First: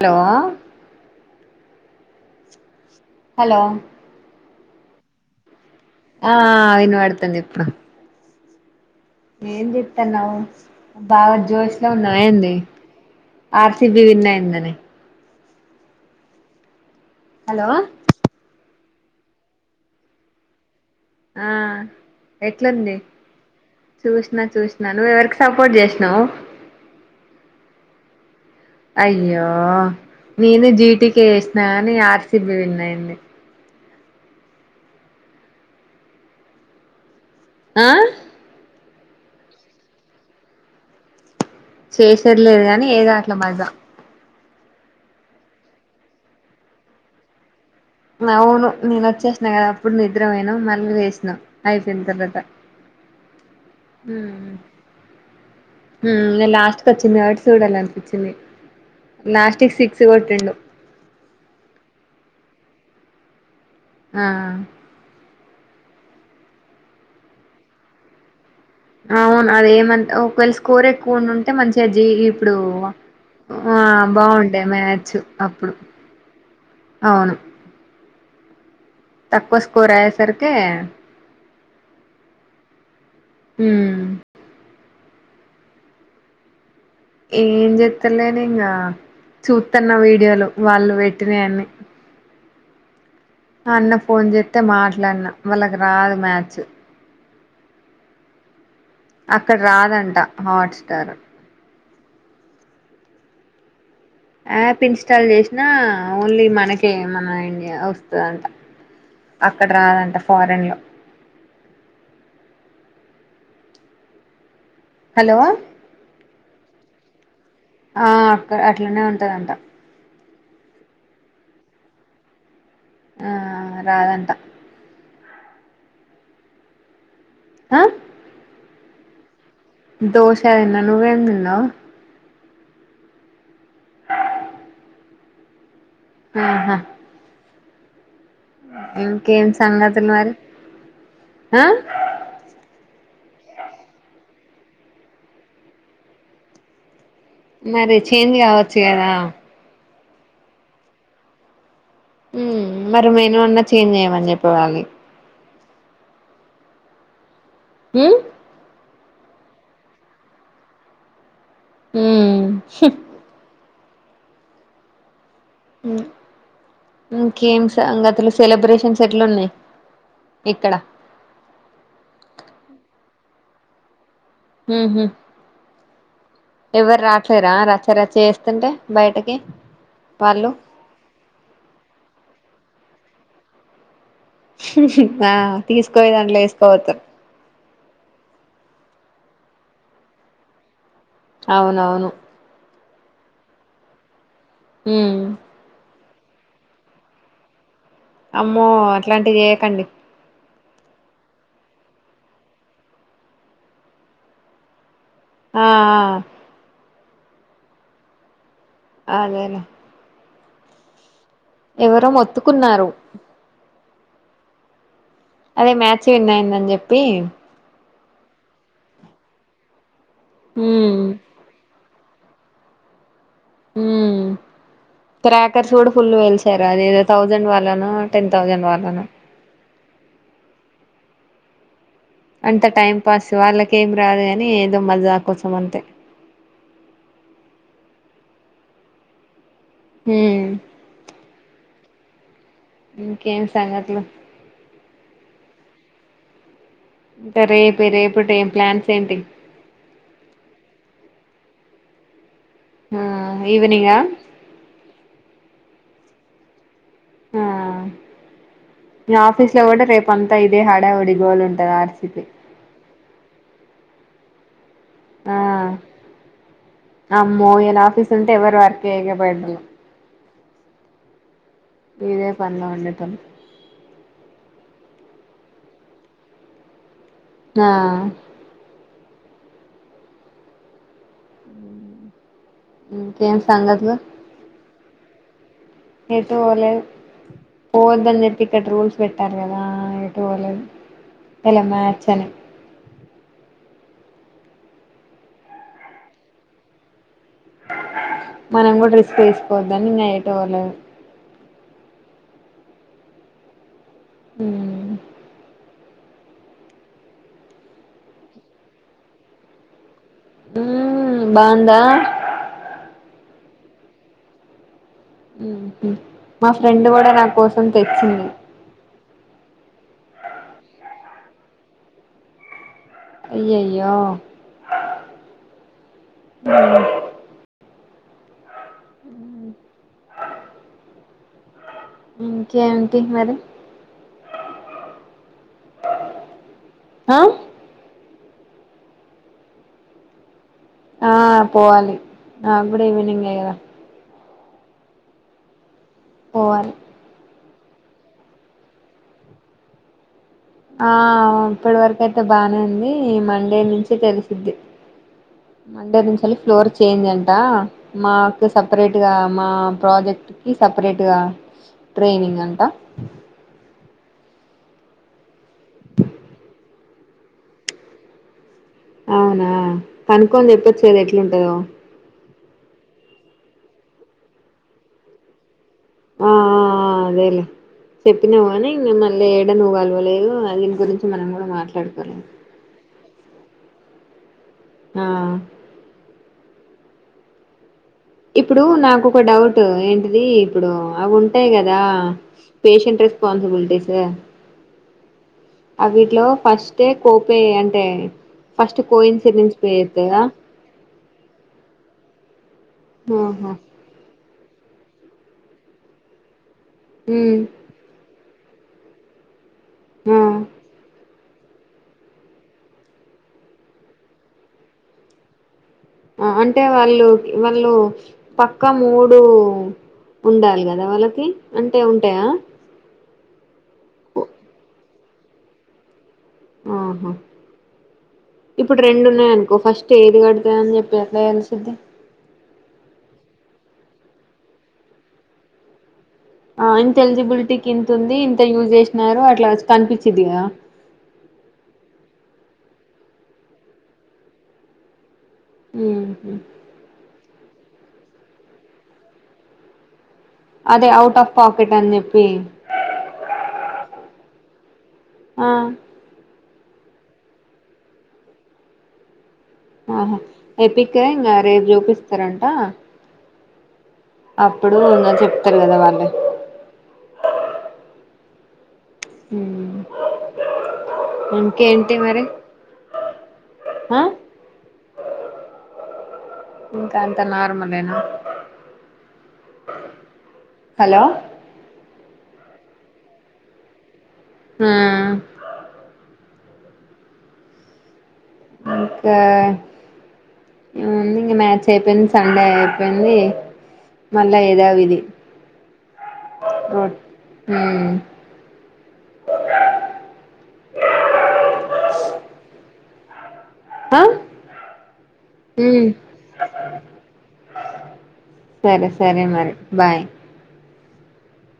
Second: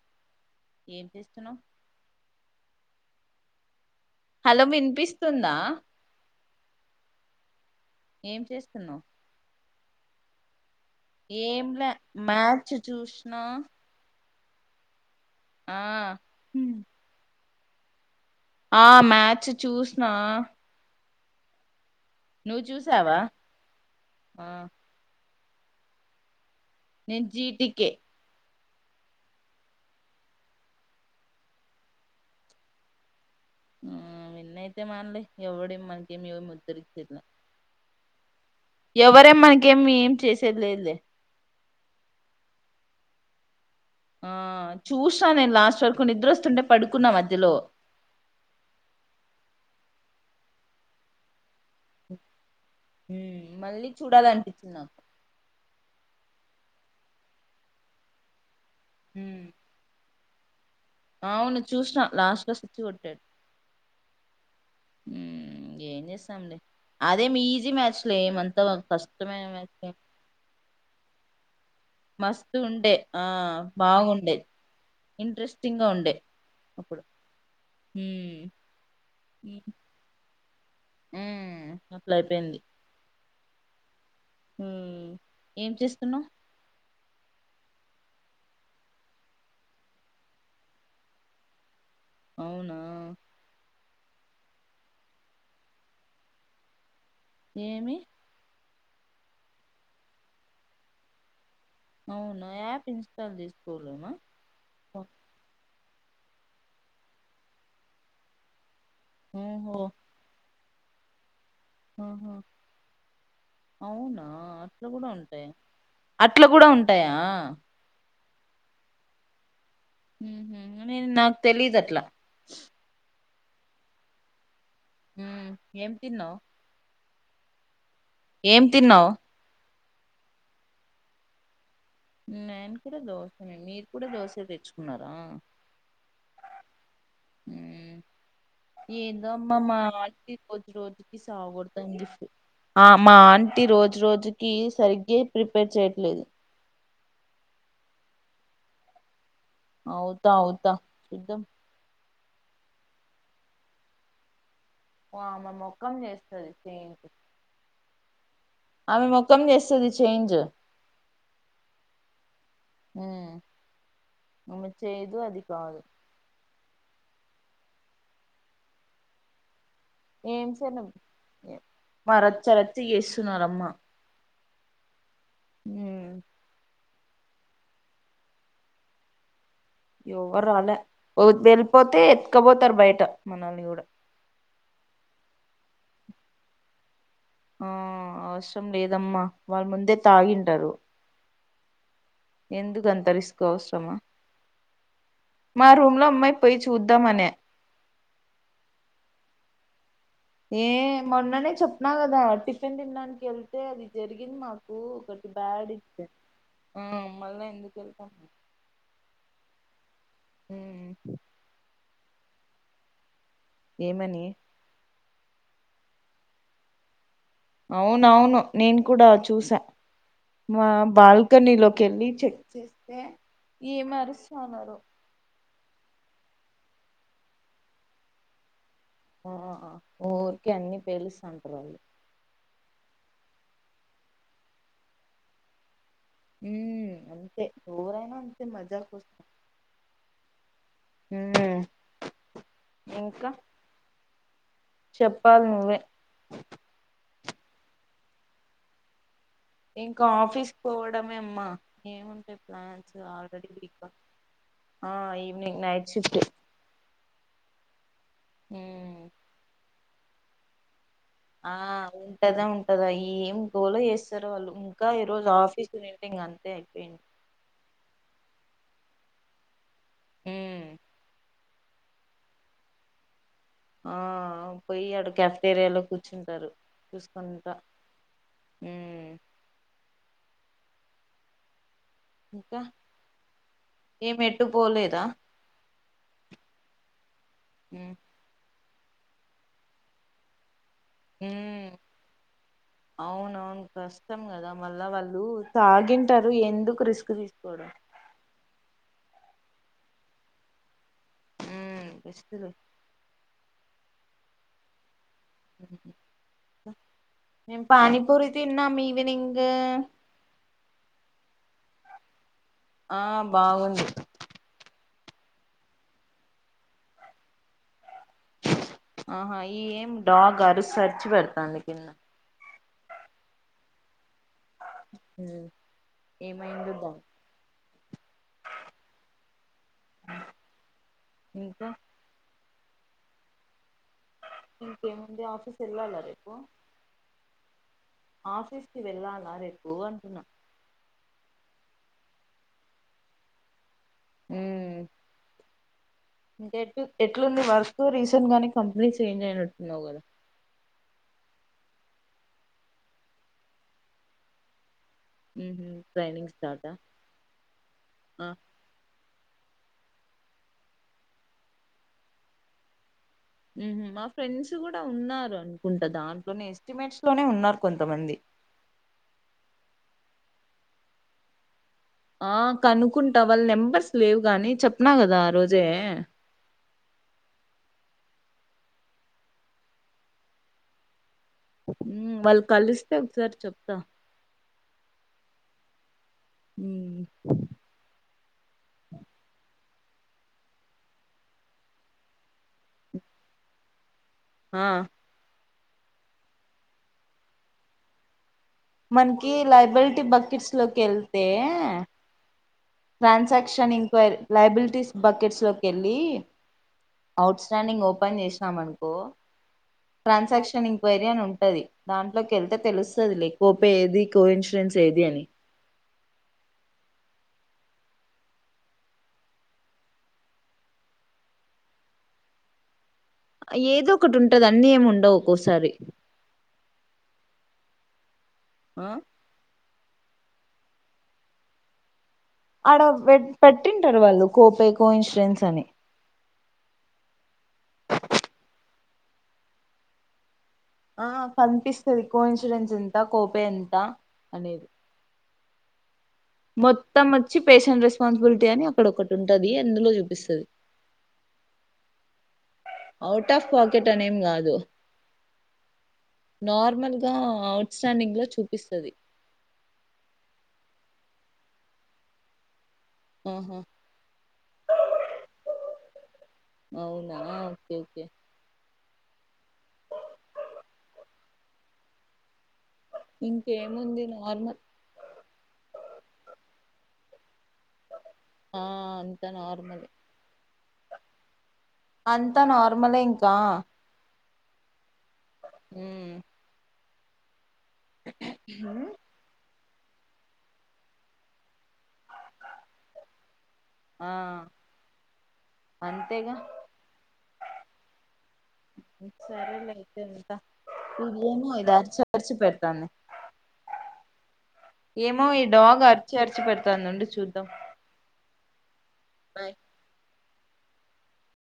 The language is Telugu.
హలో ఏం చేస్తున్నావ్ హలో హలో వినిపిస్తుందా అ అ అ వినబడుతుంది ఇప్పుడు ఏం చేస్తున్నావ్ ఏం జెతున్నావ్ బాగా జోష్ ఏంలే లో ఉన్నావ్ ఏంది మ్యాచ్ చూసిన ఆర్సిబి విన్నా అయిందని అ హ హలో ఆ మ్యాచ్ చూసిన ఆ నువ్వు ఎట్లుంది చూసావా చూసినా ఆ చూసినా నువ్వు ఎవరికి సపోర్ట్ చేసినావు నేను జిటికే అయ్యో నేను జీటిక ఎసినా గాని ఆర్సిబి విన్యంది ఆ విన్నయితే మానలే ఎవడ మనకెమి ఇ ఉద్దరి చెలే ఆ ఎవరే మనకేమి ఏం చేసేది లేదులే చేసెర్లేదు కానీ ఏదో అట్లా మాజా ఆ చూసీన నేను లాస్ట్ వరకు నిద్ర వస్తుంటే పడుకున్నా మధ్యలో అవును నేను వచ్చేసినా గదా అప్పుడు నిద్ర అయినా మళ్ళీ లేసినా అయిపోయిన తర్వాత మ్ మళ్ళీ మ్మ్ చూడాలనిపించింది నాకు లాస్ట్ కు వచ్చింది కాబట్టి చూడాలి అనిపించింది ఉమ్, లాస్ట్కి సిక్స్ కొట్టిండు అవును చూసిన లాస్ట్ లో సిక్స్ కొట్టాడు ఆ మ్ ఏం చేస్తాంలే అదే మీ ఈజీ మ్యాచ్ లే ఎమంతా అవును అదేమంత ఒకవేళ స్కోర్ ఎక్కువ ఉండి ఉంటే మంచి చజీ ఇప్పుడు మస్తు ఉండే ఆ ఆ బాగుండే మ్యాచ్ అప్పుడు ఇంట్రెస్టింగ్ గా ఉండే అప్పుడు అవును మ్ తక్కువ స్కోర్ అయ్యే సరికే ఉ అట్లా అయిపోయింది ఉమ్ మ్ ఏం చేస్తున్నావ్ ఏం జెత్తలేను ఇంగా చూస్తున్న వీడియోలు వాళ్ళు పెట్టినా అన్ని అవునా అన్న ఫోన్ చేస్తతే మాట్లాడిన వాళ్ళకి రాదు మ్యాచ్ ఏమి అక్కడ రాదంట హాట్ స్టార్ అవునా యాప్ ఇన్స్టాల్ చేసుకోవ యాప్ ఇన్స్టాల్ చేసినా ఓన్లీ మనకే మన ఇండియా వస్తదంట అక్కడ ఓహో రాదంట ఫారెన్ లో ఆహా అవునా అట్లా గూడా హలో ఉంటాయి అట్లా గూడా ఉంటాయా ఆ అక్క అట్లనే ఉంటదంట నేను నాకు తెలీదు అట్లా ఆ రాదంట ఏం తిన్నావు ఆ ఏం తిన్నావు దోశా తిన్నా నువ్ ఏం తిన్నావ్ నేను కూడా దోశ ఏ మీరు కూడా దోశ తెచ్చుకున్నారా ఆహా ఉమ్ ఏందో ఇంకేం అమ్మా మా సంగతులు మరి వాళకి రోజు రోజుకి ఆ సావాగొడతాంధి ఇప్ ఆ మా ఆంటీ రోజు రోజుకి సరిగే ప్రిపేర్ చేయట్లేదు మరి చేంజ్ కావచ్చు కదా అవుతా అవుతా చూద్దాం ఉమ్ మరి మేను అన్నా చేంజ్ చేయ్యమని చెప్పేవాలి ఓ ఆమె మొక్కం చేస్తది ఉమ్ ఊమ్ ఆమె మొఖం చేస్సది చేంజ్ ఉమ్ హు మ్మ్. ఆమె చేయదు అది కాదు ఇంకేమ్ సంగతులు సెలబ్రేషన్స్ ఎట్ల ఉన్నాయి ఏం సెల మా రచ్చ రచ్చ చేస్తున్నారు అమ్మా ఉంహు ఉమ్ ఎవ్వరు రాట్లేరా రచ్చరచ్చ చేస్తుంటే బయటకి ఎవరు వాళ్ళు రాలే అద్ వెళ్ళిపోతే ఎతుకపోతారు బయట మనల్ని కూడా ఆ తీసుకవోయి దాంట్లో వేసుకోతారు ఆ అవసరం లేదమ్మా వాళ్ ముందే తాగింటారు అవునవును ఎందుకన్త రిస్క్ అవసరమా హ్మ్ మా రూమ్ లో మై పోయ్ చూద్దామనే అమ్మో అట్లాంటిది చేయకండి ఏ మొన్ననే చెప్న్నా కదా టిఫిన్ తిినడానికి వెళ్తే అది జరిగింది మాకు ఒక ఆ బ్యాడ్ ఇచ్చ ఆ మళ్ళ ఎందుకు వెళ్తా అదేలే ఉమ్ ఎవరో మొత్తుకున్నారు ఏమని అదే మ్యాచింగ్ అయిందని చెప్పి అవునవును నేను కూడా చూసా మా హ్మ్ బాల్కనీ లోకి వెళ్ళి చెక్ చేస్తే ఏమరుసన్నారు అక్కడ చూడు ఫుల్ వెళ్సారు అదేధో థౌసండ్ వాళ్నను టెన్ థౌసండ్ వాళ్ ఆ ఊరికకే అన్ని పేలుసన్టారు ఆల్ అంత టైం పాస్ వాళ్ళకేం రాదు కాని ఏదో మజ్జా కోసం అంతే ఉ అంతే ఎరైనా అంతే మజ్జా కోసం హ్మ్ ఉమ్మ్ ఇంకా ఇంకేం సంగతులు చెప్పాలి నువ్వే ఇంకా రేపు రేపుటి ఏం ప్లాన్స్ ఏంటి ఇంకా ఆఫీస్ పోవడమే అమ్మా ఏముంట ఆ ఈవినింగా ఆ ఈవినింగ్ నైట్ షిఫ్ట్ ఆ ఉమ్ నా ఆఫీస్లో కూడా రేపు అంతా ఇదే హడావుడి గోల్ ఆ ఉంటది ఆర్సిపి ఉంటదా ఉంటదా ఏం గోల చేస్తారో వాళ్ళు ఇంకా ఈరోజు ఆ ఆఫీస్ ఉనింటే ఇంగ అంతే అయిపోయింది సుంటే ఎవరు ఆర్కే హేగ బయడు ఉమ్మ్ ఇదే పనిలో ఉండేటోళ్లు ఆ పొయ్యి ఆడ కెఫేడేలో కూర్చుంటారు కొంత ఆ ఉమ్మ్ ఇంకా ఇంకేం సంగతులు ఏం ఎటు పోలేదా ఏటుపోలేదు ఉమ్ పోవద్దని చెప్పి ఇక్కడ రూల్స్ పెట్టారు కదా ఎటు పోలేదు ఇలా ఉమ్మ్ మ్యాచ్ అని అవునవును కష్టం కదా మళ్ళా వాళ్ళు తాగింటారు ఎందుకు రిస్క్ తీ మనం కూడా రిస్క్ తీసుకోవద్దని ఇంగ ఎటు పోలేదు ఉమ్మ్ బెస్ట్ లే ఉమ్మ్ మేం పానీపూరి తిన్నాం ఈవినింగ్ ఉమ్మ్ బావుందా ఆ బాగుంది మ్మ్ఉహ్మ్ మా ఫ్రెండ్ కూడా నాకోసం అహా ఈ ఏం డాగ్ అరిసిసరిచి పెడతాంది కింద అయ్యయ్యో ఉమ్మ్ ఏమైందో దా ఉమ్ ఇంకా ఇంకేంటి మరి ఇంకేముంది ఆఫీస్ ఎళ్ళాలా రేపు ఆ ఆఫీస్‌కి వెళ్ళాలా రేపు అంటున్నా ఆ పోవాలి నాకుడా ఈవినింగే కదా ఉమ్మ్ ఇంకా పోవాలి ఎటు ఎట్లుంది వర్ కు రీసెంట్గానే కంపెనీ చేంజ్ అయినట్టున్నావు కదా ఆ ఇప్పటి వరకు అయితే బానే ఉంది ఈ మండే నుంచి తెలిసిది ఉహు మండే ట్రైనింగ్ నుంచేలి స్టార్ట్ ఫ్లోర్ ఆ చేంజ్ అంటా ఆ మాకు సపరేట్గా మా ప్రాజెక్టుకి సపరేట్గా ట్రైనింగ్ అంట ఉమ్మ్ హూ మా ఫ్రెండ్స్ కూడా ఉన్నారు అనుకుంటా దాంట్లోనే ఎస్టిమేట్స్‌లోనే ఉన్నారు కొంతమంది అవునా కనుక్కొని చెప్పొచ్చే ఎట్లుంటదో ఆ కనుక్కుంటా వాళ్ల నెంబర్స్ లేవు గాని చెప్పినా కదా ఆరోజే ఆ అదేలే చెప్పినావు కానీ ఇంకా మళ్లీ ఏడ నువ్వు కలువలేదు దీని గురించి మనం కూడా ఉమ్మ్ మాట్లాడుకోలేదు వాళ్లు కలిస్తే ఒకసారి చెప్తా ఆ ఉమ్మ్ ఇప్పుడు నాకు ఒక డౌ ట్ ఏంటిది ఇప్పుడు అవి ఉంటాయి కదా పేషెంట్ రెస్పాన్సిబిలిటీస్ ఆ అవిట్లో ఫస్టే కోపే అంటే ఫస్ట్ కో మనకి ఇన్సిడెన్స్ పే లైబ [unintelligible] చేత్తదా బకిట్స్ లోకి వెళ్తే ఆహా ట్రాన్సాక్షన్ ఇంక్వైరీ లయబిలిటీస్ బకిట్స్ లోకి ఎళ్లి ఉమ్ అవుట్ స్టాండింగ్ ఓపెన్ చేసినాం అనుకో ఆ ట్రాన్సాక్షన్ ఇంక్వైరీ అని [unintelligible] దాంట్లోకి వెళ్తే తెలుస్తది లే కోపే ఏది కో ఇన్సూరెన్స్ ఏది అని అంటే వాళ్లు వాళ్లు పక్కా మూడు ఉండాలి కదా వాళ్లకి అంటే ఉంటాయ ఏదో ఒకటి ఉంటది అన్నీ ఏమి ఉండవు ఒక్కోసారి అహా ఇప్పుడు ఆ రెండు ఉన్నాయనుకో ఫ [unintelligible] అని చెప్పి ఎట్లా తెలిసిద్ధి ఆడ పె పెట్టింటారు వాళ్లు కోపే కో ఇన్సూరెన్స్ అని ఆ ఇంత ఎలిజిబుల్టీకి ఇంతుంది ఇంత యూజ్ చేసినారు అట్లా కనిపిచ్చిది కదా ఆ కనిపిస్తది కో ఇన్సూరెన్స్ ఎంత కోపే ఎంత అనేది ఉ మొత్తం వచ్చి పేషెంట్ రెస్పాన్సిబిలిటీ అని అక్కడ ఒకటి ఉంటది అందులో చూపిస్ అదే అవుట్ ఆఫ్ పాకెట్ అని చెప్పి దో ఆ నార్మల్గా అవుట్ స్టాండింగ్ లో చూపిస్తది అహా ఎప్పిక ఇంగా రేపు చూపిస్తారంట అహా అప్పుడు ఇంగ చెప్తారు కదా వాల్లే అవునా ఓకే ఓకే ఇంకేంటి మరి ఆ ఇంకేముంది నార్మల్ ఇంక అంత నా ఆ అంత నార్మల్ హలో అంత నార్మలే ఇంకా ఆ ఉ ఇంకా ఏముంది [unintelligible] సెకండ్ సండే అయిపోయింది ఆ మళ్ళా ఏద విది అంతేగా హు సరేలే అయితే వుంట [unintelligible] ఆ ఏమో ఈ డాగ్ ఉమ్ అరిచి అరిచి పెడతాంది వుండు చూద్దాం సరే సరే మరి బాయ్